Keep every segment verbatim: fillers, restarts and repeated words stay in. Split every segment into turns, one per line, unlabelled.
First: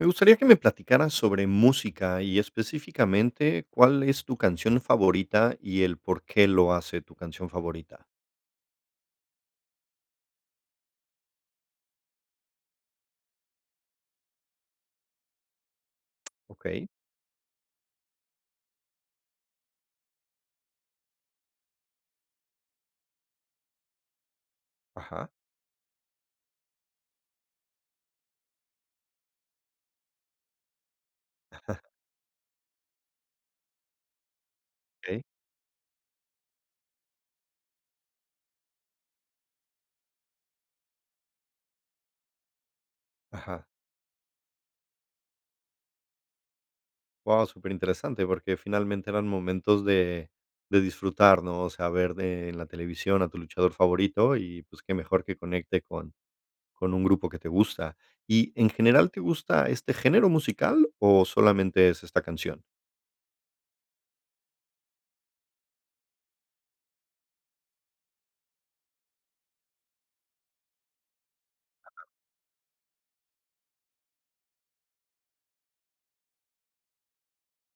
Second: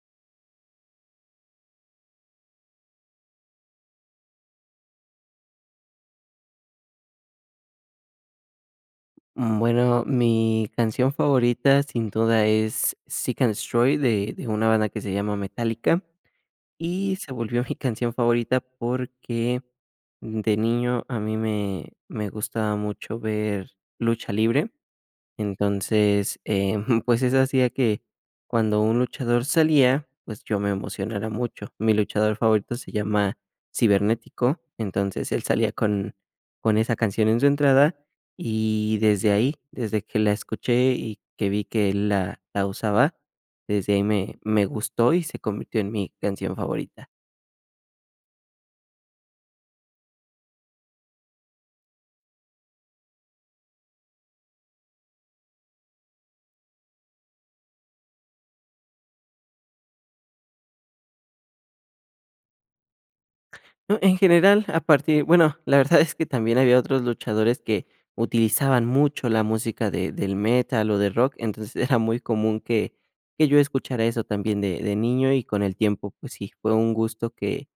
Me gustaría que me platicaras sobre música, y específicamente, ¿cuál es tu canción favorita, y el por qué lo hace tu canción favorita?
Bueno, mi canción favorita sin duda es Seek and destroy, de de una banda que se llama Metallica.
Okey.
Y se volvió mi canción favorita porque de niño a mí me me gustaba mucho ver lucha libre,
Ajá.
entonces, eh, pues, eso hacía que cuando un luchador salía, pues, yo me emocionara mucho. Mi luchador favorito se llama Cibernético,
Okey.
entonces él salía con con esa canción en su entrada, y desde ahí, desde que la escuché, y que vi que él la la usaba,
Ajá.
desde ahí me me gustó y se convirtió en mi canción favorita.
Guau, superinteresante, porque finalmente eran momentos de de disfrutar, ¿no? O sea, ver de en la televisión a tu luchador favorito y, pues, qué mejor que conecte con con un grupo que te gusta. Y en general, ¿te gusta este género musical, o, solamente es esta canción?
En general, a partir bueno la verdad es que también había otros luchadores que utilizaban mucho la música de del metal o de rock, entonces era muy común que que yo escuchara eso también de de niño, y con el tiempo, pues sí, fue un gusto que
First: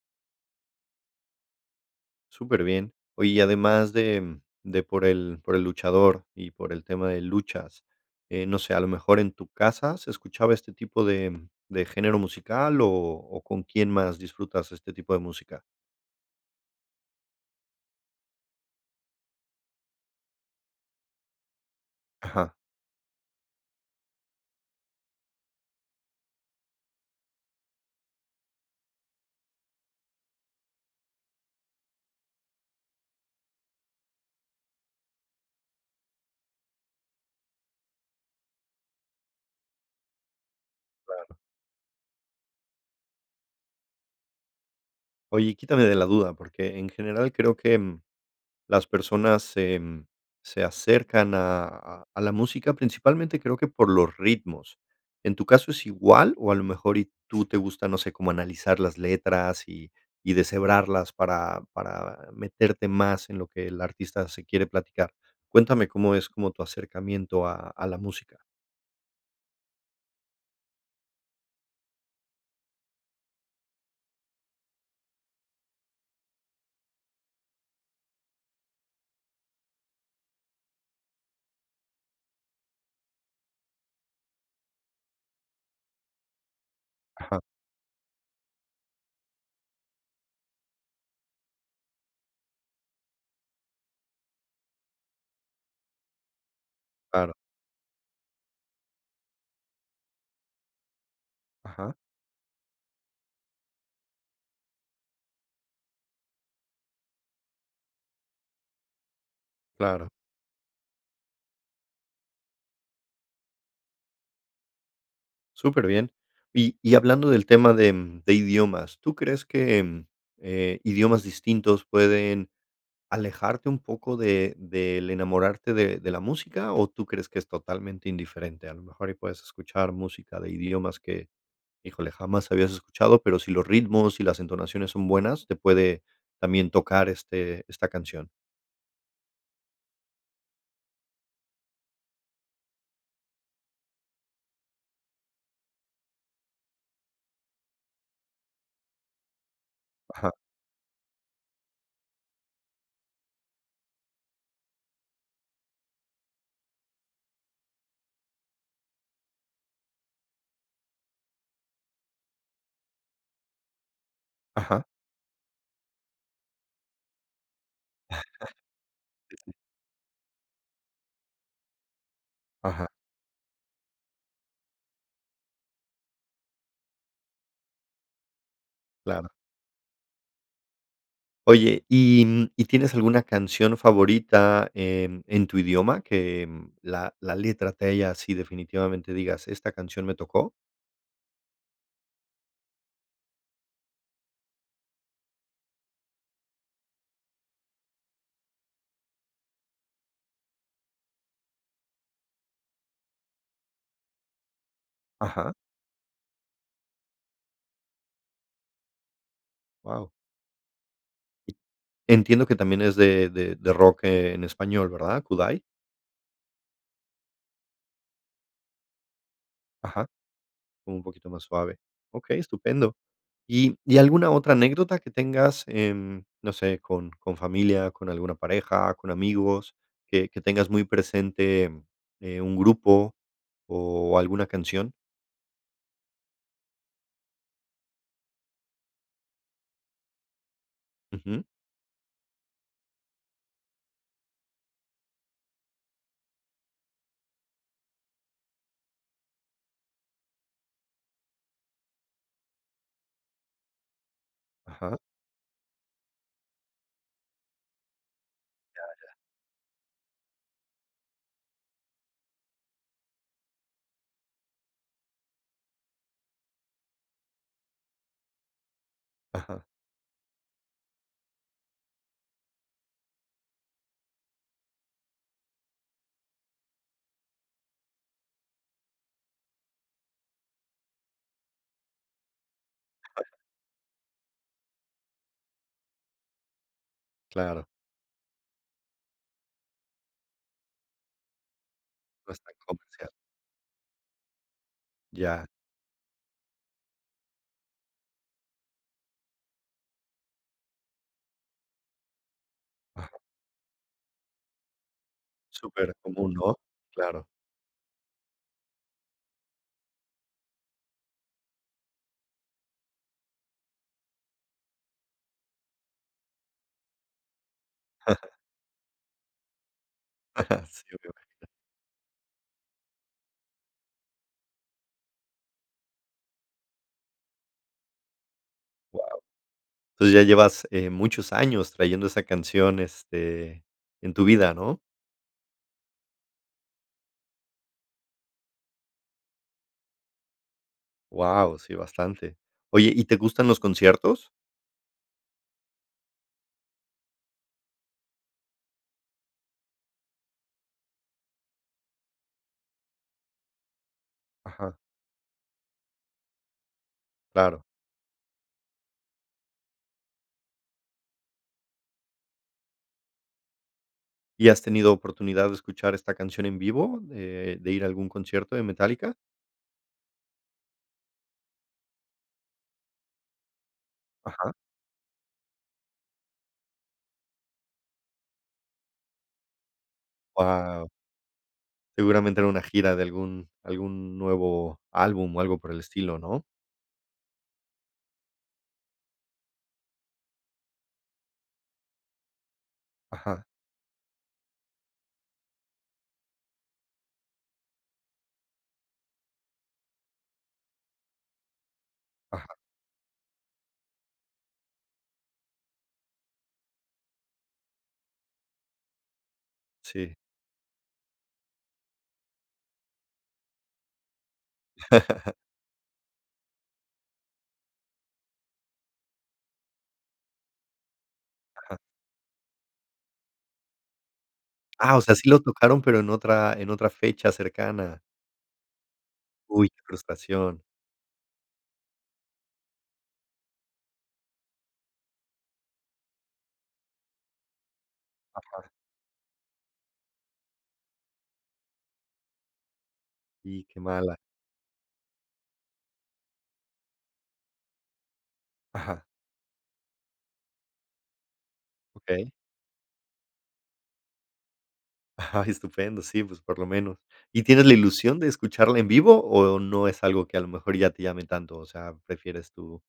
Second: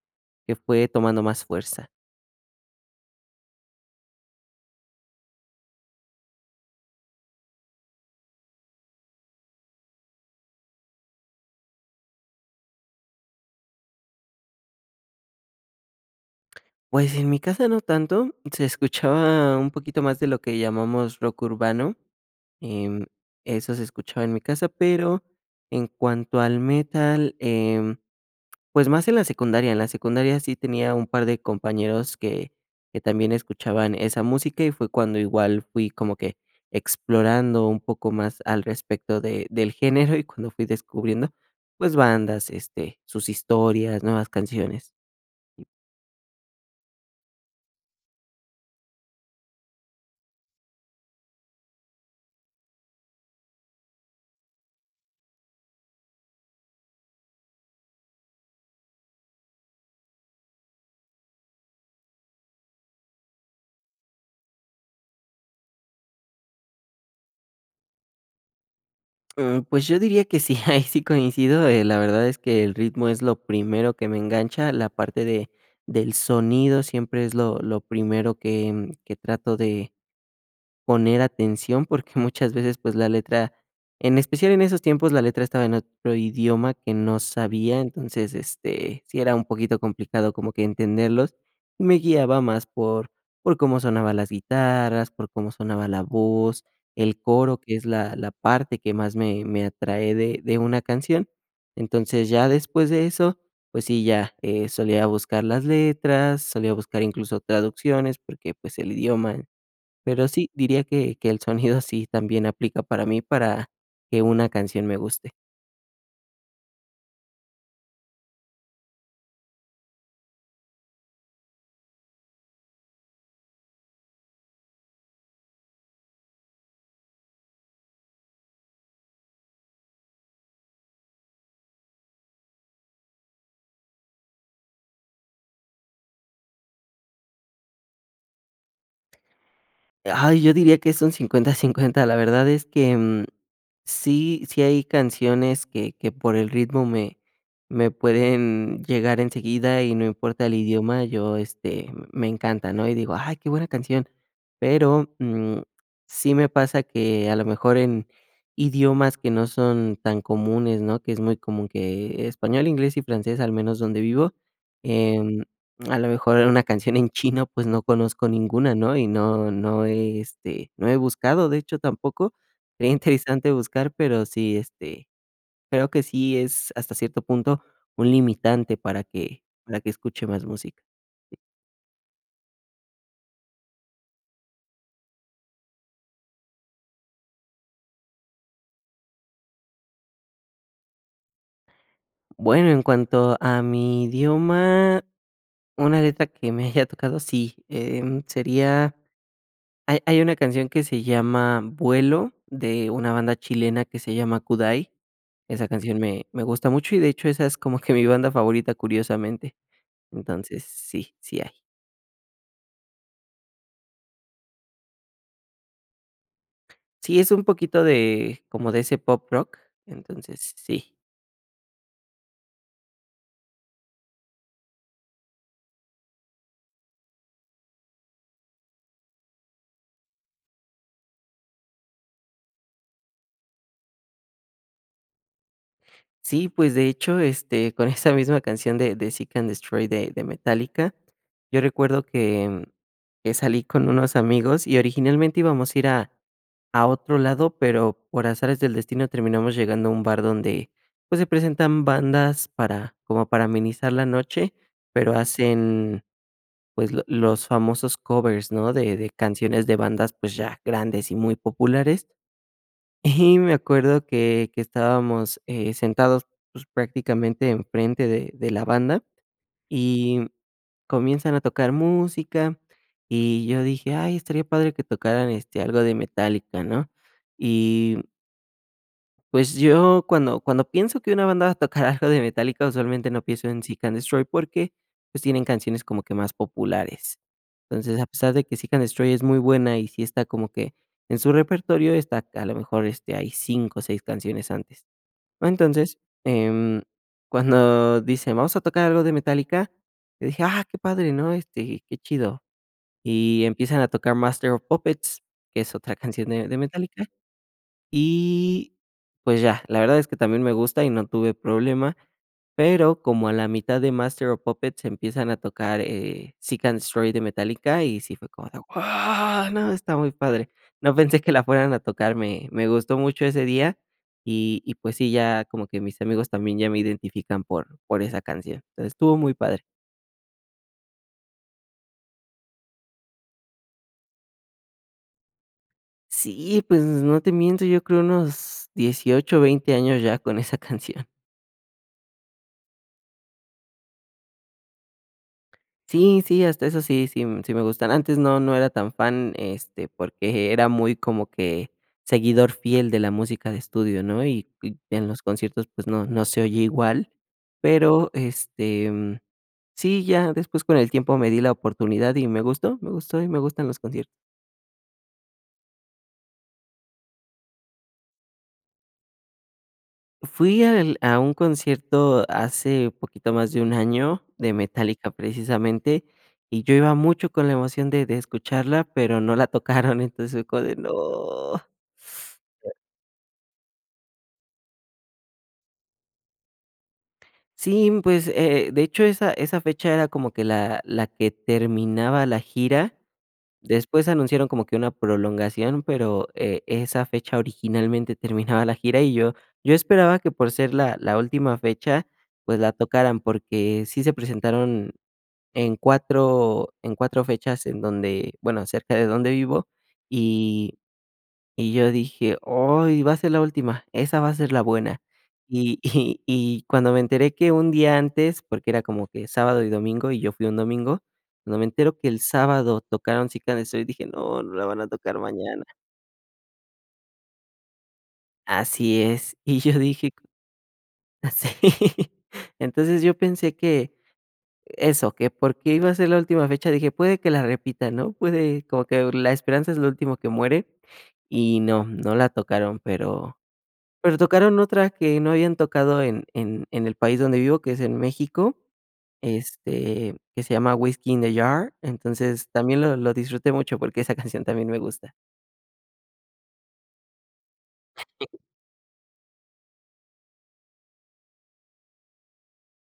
que fue tomando más fuerza.
Superbién. Oye, y además de de por el por el luchador, y por el tema de luchas, eh, no sé, a lo mejor, ¿en tu casa se escuchaba este tipo de de género musical, o-o con quién más disfrutas este tipo de música?
Pues, en mi casa no tanto, se escuchaba un poquito más de lo que llamamos rock urbano,
Ajá.
em, eso se escuchaba en mi casa, pero en cuanto al metal, em, pues, más en la secundaria. En la secundaria sí tenía un par de compañeros que que también escuchaban esa música, y fue cuando igual fui como que explorando un poco más al respecto de del género, y cuando fui descubriendo,
Claro.
pues, bandas, este, sus historias, nuevas canciones.
Oye, quítame de la duda, porque en general creo, mm, que las personas se, mm, se acercan a a la música, principalmente creo que por los ritmos, ¿en tu caso es igual? O, a lo mejor, y tú te gusta, no sé, cómo analizar las letras, y y deshebrarlas para para meterte más en lo que el artista se quiere platicar. Cuéntame, ¿cómo es como tu acercamiento a a la música?
Mm, pues, yo diría que sí, ahí sí coincido, eh, la verdad es que el ritmo es lo primero que me engancha, la parte de del sonido siempre es lo lo primero que que trato de poner atención, porque, muchas veces, pues, la letra, en especial en esos tiempos, la letra estaba en otro idioma que no
Ajá.
sabía, entonces, este, sí era un poquito complicado como que entenderlos, y me guiaba más por por cómo sonaban las guitarras, por cómo sonaba la voz, el
Claro.
coro, que es la la parte que más me me atrae de de una canción.
Ajá.
Entonces, ya después de eso, pues, sí, ya, eh, solía buscar las letras, solía buscar, incluso, traducciones, porque, pues, el idioma.
Claro.
Pero sí, diría que que el sonido sí también aplica para mí, para que una canción me guste.
Superbien. Y y hablando del tema de de idiomas, ¿tú crees que, eh, idiomas distintos pueden alejarte un poco de del enamorarte de de la música, o, tú crees que es totalmente indiferente? A lo mejor y puedes escuchar música de idiomas que, híjole, jamás habías escuchado, pero, si los ritmos y las entonaciones son buenas, te puede también tocar, este, esta canción.
Ay, yo diría que es un cincuenta, cincuenta. La verdad es que, mm, sí sí hay canciones que que por el ritmo me me pueden llegar enseguida, y no
Ajá.
importa el idioma, yo, este, me encanta, ¿no? Y digo: "Ay, qué buena canción". Pero, mm, sí me pasa que, a lo mejor, en idiomas que no son tan comunes, ¿no?, que es muy común que español, inglés y francés, al menos donde vivo,
Ajá.
em, a lo mejor, en una canción en chino, pues, no conozco ninguna, ¿no? Y no no he, este, no he buscado, de hecho, tampoco.
Ajá.
Sería interesante buscar, pero sí, este, creo que sí es, hasta cierto punto, un limitante para
Claro.
que para que escuche más música.
Oye, ¿y y tienes alguna canción favorita en en tu idioma? Que, mm, que la la letra te haya sí, definitivamente, digas, esta canción me tocó.
Bueno, en cuanto a mi idioma, una letra que me haya tocado sí, em, sería hay hay una canción que se llama "Vuelo", de una banda chilena que se llama Kudai.
Ajá.
Esa canción me me gusta mucho y de hecho, esa es como que mi banda favorita, curiosamente.
Guau.
Entonces, sí. Sí hay.
Entiendo que también es de de de rock en español, ¿verdad? ¿Kudai?
Sí, es un poquito de, como de ese pop rock,
Ajá.
entonces sí.
Un poquito más suave. Okey, estupendo. Y y, ¿alguna otra anécdota que tengas en, no sé, con con familia, con alguna pareja, con amigos, que que tengas muy presente, eh, un grupo o alguna canción?
Sí, pues, de hecho, este, con esa misma canción de de Seek& Destroy de de Metallica.
Ujú.
Yo recuerdo que que salí con unos amigos y originalmente íbamos a ir a a otro lado, pero por azares del destino, terminamos llegando a un bar donde, pues, se presentan bandas para, como para amenizar la noche.
Ajá.
Pero hacen, pues, lo los famosos covers, ¿no?
Ya,
De de
ya.
canciones de bandas, pues, ya grandes y muy populares y me acuerdo que que estábamos, eh, sentados, pues, prácticamente en frente de de la banda,
Ajá.
y comienzan a tocar música, y yo dije: "Ay, estaría padre que tocaran, este, algo de Metallica", ¿no? Y, pues, yo cuando cuando pienso que una banda va a tocar algo de Metallica, usualmente no pienso en Seek& Destroy porque, pues, tienen canciones como que más populares.
Claro.
Entonces, a pesar de que Seek& Destroy es muy buena y sí está como que en su repertorio, está
No es
a
tan
lo mejor,
comercial.
este, hay cinco o seis canciones antes.
Ya.
Entonces, em, cuando dicen: "Vamos a tocar algo de Metallica", yo dije: "Ah, qué padre, ¿no?, este, qué chido".
Ajá.
Y empiezan a tocar Master of Puppets, que es otra
Súper
canción
común,
de de
¿no?
Metallica,
Claro.
y pues ya. La verdad es que también me gusta y no tuve problema, pero como a la mitad de Master of Puppets empiezan a tocar, eh, Seek& Destroy de Metallica, y sí fue como de: "¡Wao! ¿No? Está muy padre".
Sí,
No pensé que la
obviamente.
fueran a tocar, me me gustó mucho ese día y y pues sí, ya como que mis amigos también ya me identifican por por esa canción. Entonces, estuvo
Guau.
muy padre.
Entonces ya llevas, eh, muchos años trayendo esa canción, este, en tu vida, ¿no?
Sí, pues no te miento, yo creo unos dieciocho o veinte años ya con esa canción.
Guau. Sí, bastante. Oye, ¿y te gustan los conciertos?
Sí, sí. Hasta eso sí sí sí me gustan. Antes no no era tan fan, este, porque era muy como que seguidor fiel de la música de estudio, ¿no? Y
Ajá.
y en los conciertos, pues, no no se oye igual.
Claro.
Pero, este, sí, ya después con el tiempo me di la oportunidad y me gustó, me gustó, y me gustan los conciertos.
¿Y has tenido oportunidad de escuchar esta canción en vivo, eh, de ir a algún concierto de Metallica?
Fui al a un concierto hace poquito más de un año, de
Ajá.
Metallica, precisamente, y yo iba mucho con la emoción de de escucharla, pero no la tocaron, entonces [unintelligible]
Guau.
no
Seguramente era una gira de algún algún nuevo álbum, o, algo por el estilo, ¿no?
Sí, pues, eh eh, de hecho, esa esa fecha era como que la la la que terminaba la gira.
Ajá.
Después anunciaron como que una prolongación, pero, eh, esa fecha originalmente terminaba la gira. Y yo yo esperaba que por ser la la última fecha,
Ajá.
pues, la tocaran, porque sí se presentaron en cuatro, en cuatro fechas en donde, bueno, cerca de donde vivo,
Sí.
y y yo dije: "Ay, va a ser la última, esa va a ser la buena". Y y y cuando me enteré que un día antes, porque era como que sábado y domingo, y yo fui un domingo, cuando me
Ajá.
entero que el sábado tocaron: "Cita de Sol", dije: "No, no la van a
Ah, o sea,
tocar
sí lo
mañana".
tocaron, pero en otra, en otra fecha cercana.
Así es, y
Uy,
yo
qué
dije
frustración.
Sí. Entonces, yo pensé que eso, que por qué iba a ser la última fecha, dije: "Puede que la repitan", ¿no?
Ajá.
Puede como que la esperanza es lo último que muere, y no, no la tocaron, pero
Y qué
pero
mala.
tocaron otra que no habían tocado en en en el país donde vivo, que es en México,
Ajá.
este, que se llama: "Whisky in the Jar",
Okey.
entonces también lo lo disfruté mucho porque esa canción también me gusta.
Ah, estupendo. Sí, pues, por lo menos, ¿y tienes la ilusión de escucharla en vivo, o, no es algo que a lo mejor ya te llame tanto? O sea, prefieres tú,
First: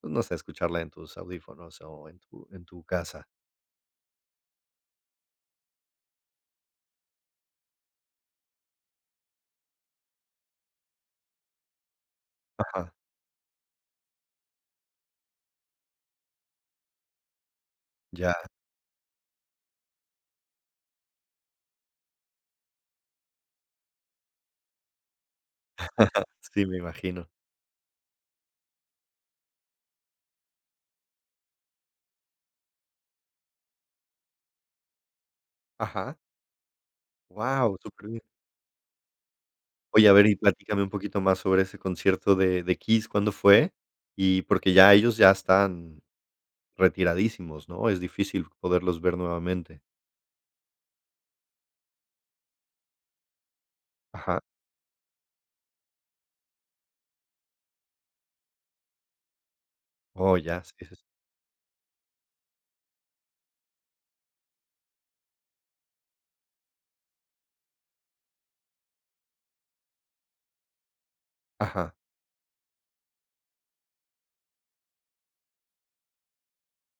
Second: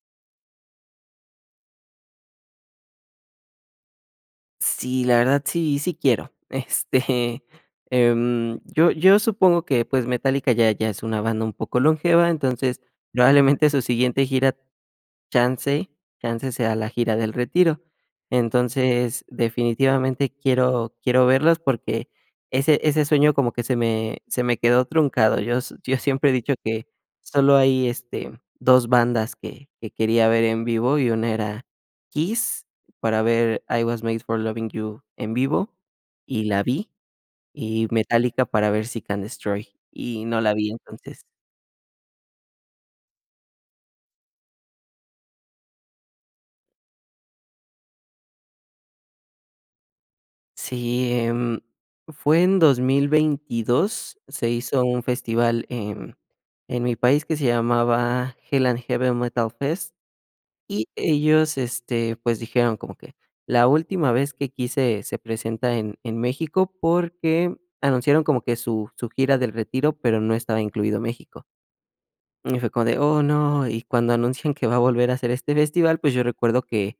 pues, no sé, escucharla en tus audífonos, o, en tu en tu casa.
Sí, la verdad sí, sí quiero. Este, em, yo yo supongo que, pues Metallica ya ya es una banda un poco longeva. Entonces
Ajá.
probablemente su siguiente gira, chance chance sea la gira del retiro.
Ya.
Entonces, definitivamente quiero quiero verlos porque ese ese sueño como que se me se me quedó truncado. Yo yo siempre he dicho
Sí, me
que
imagino.
solo hay, este, dos bandas que que quería ver en vivo, y una era Kiss, para ver: "I Was Made for Lovin' You" en vivo,
Ajá.
y la vi,
¡Guau!
y
Súper bien.
Metallica para ver: "Seek and Destroy",
Oye, a
y
ver, y
no la vi.
platícame un poquito
Entonces
más sobre ese concierto de de Kiss, ¿cuándo fue? Y porque ya ellos ya están retiradísimos, ¿no? Es difícil poderlos ver nuevamente.
Sí, em, fue en dos mil veintidos,
Ajá.
se hizo un festival en en mi país que se llamaba Hell and Heaven Metal Fest.
Oh, ya, sí
Y
es así.
ellos, este, pues, dijeron como que la última vez que Kiss se presenta en en México porque anunciaron como que su su gira del retiro, pero no estaba incluido México.
Ajá.
Y fue como de: "Oh no", y cuando anuncian que va a volver a hacer este festival, pues, yo recuerdo que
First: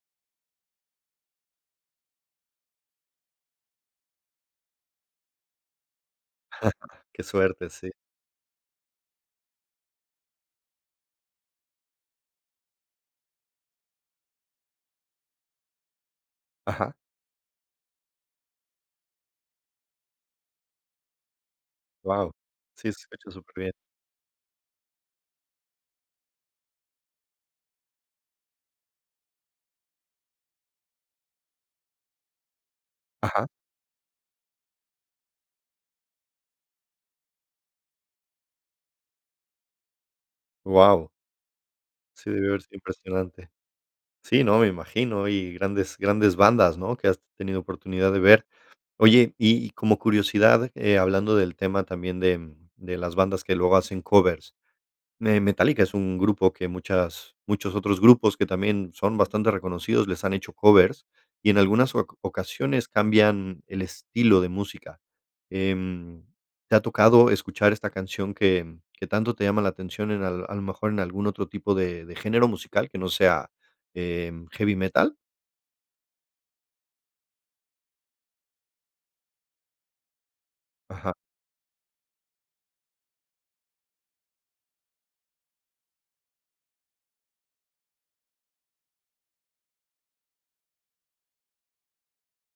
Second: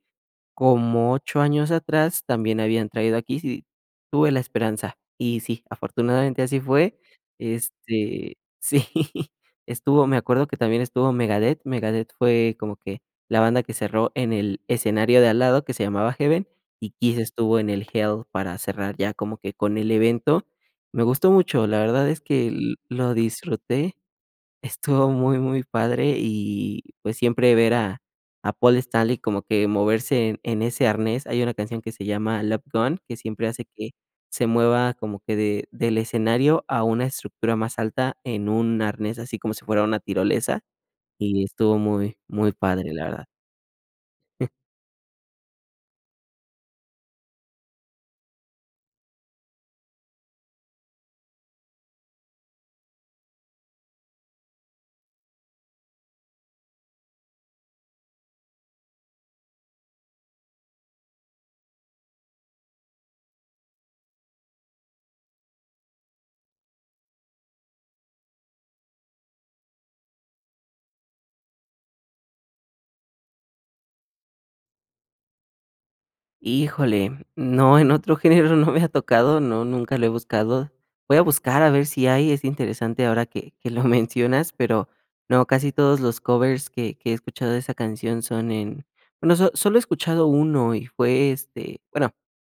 como ocho años atrás también habían traído a Kiss, y tuve la esperanza. Y sí, afortunadamente así fue,
Qué suerte, sí.
este, sí, estuvo, me acuerdo que también estuvo Megadeth. Megadeth fue como que la banda que cerró en el escenario de al lado, que se llamaba Heaven, y
Ajá.
Kiss estuvo en el Hell para cerrar ya como que con el evento. Me gustó mucho, la verdad es
Guau.
que
Sí, se
lo
escucha superbien.
disfruté. Estuvo muy muy padre, y pues, siempre ver a a Paul Stanley como que moverse en en ese arnés. Hay una canción que se llama: "Love Gun", que siempre
Ajá.
hace que se mueva como que de del escenario a una estructura más alta en un arnés así como si fuera una tirolesa.
¡Guau!
Y estuvo muy
Sí
muy
debió haber sido
padre, la verdad.
impresionante. Sí, no, me imagino, y grandes grandes bandas, ¿no? Que has tenido oportunidad de ver. Oye, y y como curiosidad, eh, hablando del tema también de de las bandas que luego hacen covers, eh, Metallica es un grupo que muchas muchos otros grupos que también son bastante reconocidos, les han hecho covers, y en algunas oca ocasiones cambian el estilo de música. Em, ¿te ha tocado escuchar esta canción que que tanto te llama la atención en al a lo mejor en algún otro tipo de de género musical que no sea, em, heavy metal?
Híjole, no, en otro género no me ha tocado, no, nunca lo he buscado.
Ajá.
Voy a buscar a ver si hay, es interesante ahora que que lo mencionas, pero no, casi todos los covers que que he escuchado de esa canción son en, bueno, so solo he escuchado uno y fue, este bueno,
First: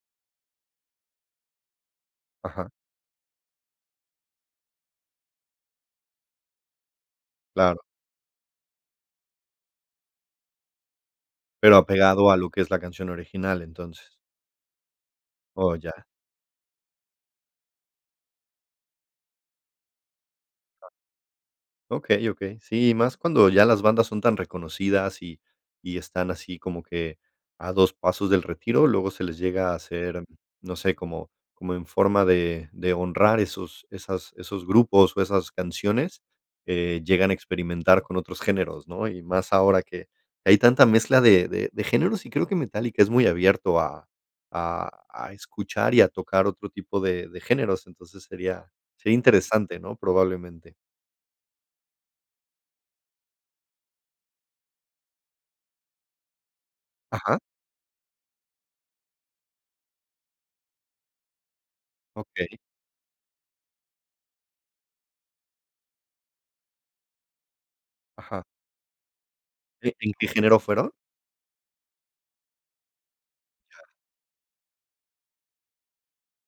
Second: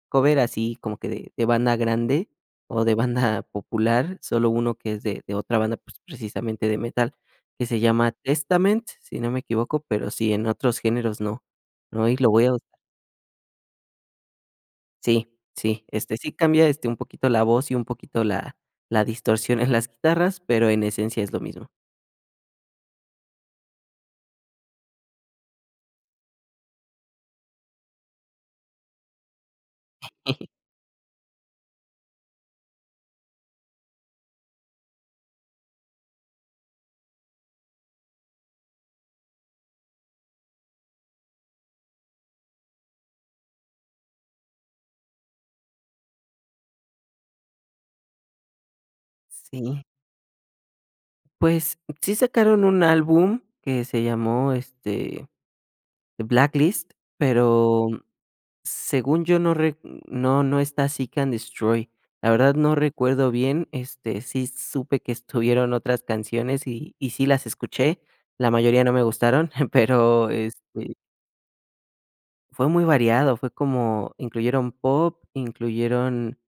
cover así como que de de banda grande,
Ajá.
o de banda popular, solo uno que es de de otra banda, pues, precisamente de metal, que se
Claro.
llama Testament, si no me equivoco, pero sí, en otros géneros, no.
Pero
No, y lo
apegado a
voy
lo
a
que es
[unintelligible]
la canción original, entonces.
Sí,
Oh,
sí,
ya.
este, sí cambia, este, un poquito la voz y un poquito la la distorsión en las guitarras, pero en
[unintelligible]
esencia es lo mismo.
Okey, okey. Sí, y más cuando ya las bandas son tan reconocidas y y están así como que a dos pasos del retiro, luego se les llega a hacer, no sé, como como en forma de de honrar esos esas esos grupos o esas canciones, eh, llegan a experimentar con otros géneros, ¿no?, y más ahora que hay tanta mezcla de de de géneros y creo que Metallica es muy abierto a a a escuchar y a tocar otro tipo de de géneros. Entonces sería sería interesante,
Sí.
¿no?, probablemente.
Pues, sí sacaron un álbum que se llamó, este, Blacklist,
Ajá.
pero según yo no rec no no está Seek& Destroy. La verdad
Okey.
no recuerdo bien, este, sí supe que estuvieron otras canciones, y y sí las escuché.
Ajá.
La mayoría no me gustaron,
Eh, ¿en qué
pero
género fueron?
este Fue muy variado, fue
Ya.
como incluyeron pop, incluyeron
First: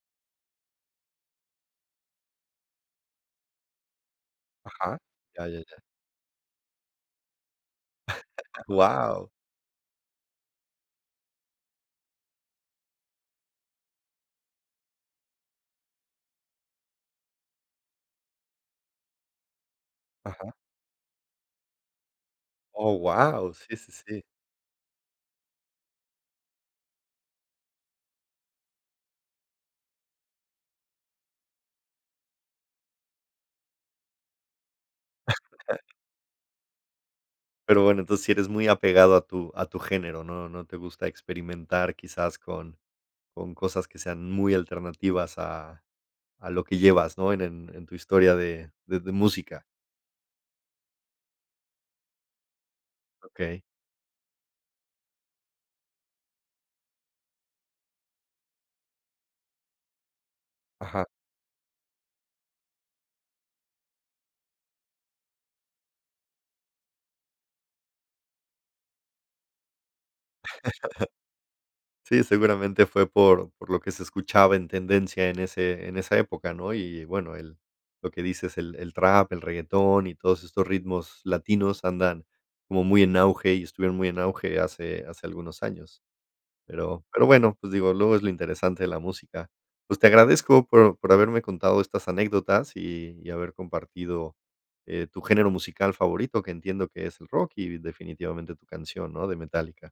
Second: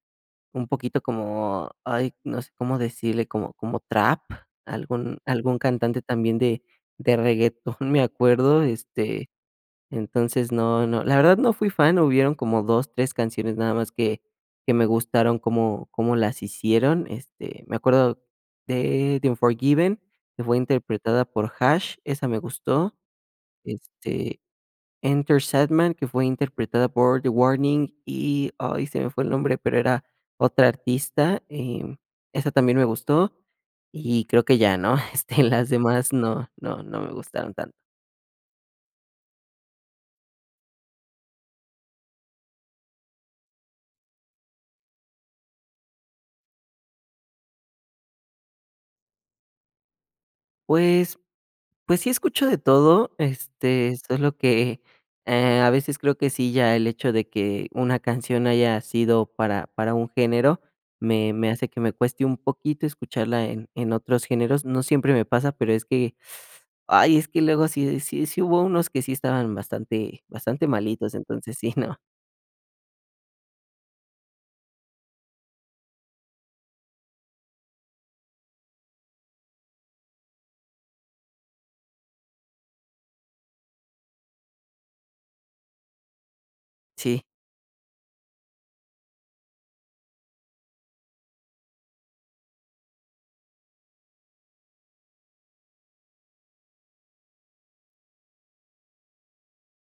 un poquito como, ay, no sé cómo decirle, como como trap,
Ajá.
algún
Ya,
algún
ya, ya.
cantante también de de reguetón, me acuerdo, este,
Guau.
entonces no no. La verdad, no fui fan, hubieron como dos, tres canciones nada más que que me gustaron cómo cómo las hicieron, este, me acuerdo de The Unforgiven, que
Ajá.
fue interpretada por HaAsh, esa me gustó,
¡Oh, guau! Sí, sí, sí.
este, Enter Sandman, que fue interpretada por The Warning. Y ay, se me fue el nombre, pero era otra artista, em, esa también me gustó, y creo que ya, ¿no? Este, las demás no no no me gustaron tanto.
Pero bueno, entonces sí eres muy apegado a tu a tu género, no no te gusta experimentar quizás con con cosas que sean muy alternativas a a lo que llevas, ¿no?, en en en tu historia de de de música.
Pues, pues sí escucho de todo,
Okey.
este, solo que, eh, a veces creo que sí ya el hecho de que una canción haya sido para para un género,
Ajá.
me me hace que me cueste un poquito escucharla en en otros géneros. No siempre me pasa, pero es que, ay, es que luego sí sí sí hubo unos que sí estaban bastante bastante malitos, entonces sí, ¿no?
Sí, seguramente fue por por lo que se escuchaba en tendencia en ese en esa época, ¿no? Y bueno, el lo que dices el el trap, el reguetón y todos estos ritmos latinos andan como muy en auge, y estuvieron muy en auge hace hace algunos años. Pero
Sí.
pero bueno, pues digo, luego es lo interesante de la música. Pues, te agradezco por por haberme contado estas anécdotas, y y haber compartido, eh, tu género musical favorito, que entiendo que es el rock y definitivamente tu canción, ¿no?, de Metallica.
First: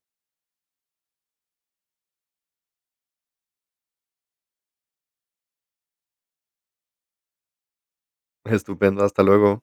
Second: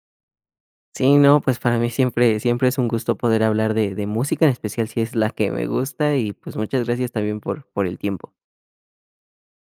Sí, no, pues, para mí siempre siempre es un gusto poder hablar de de música, en especial si es la que me gusta, y pues, muchas gracias también por por el tiempo.
Estupendo, hasta luego.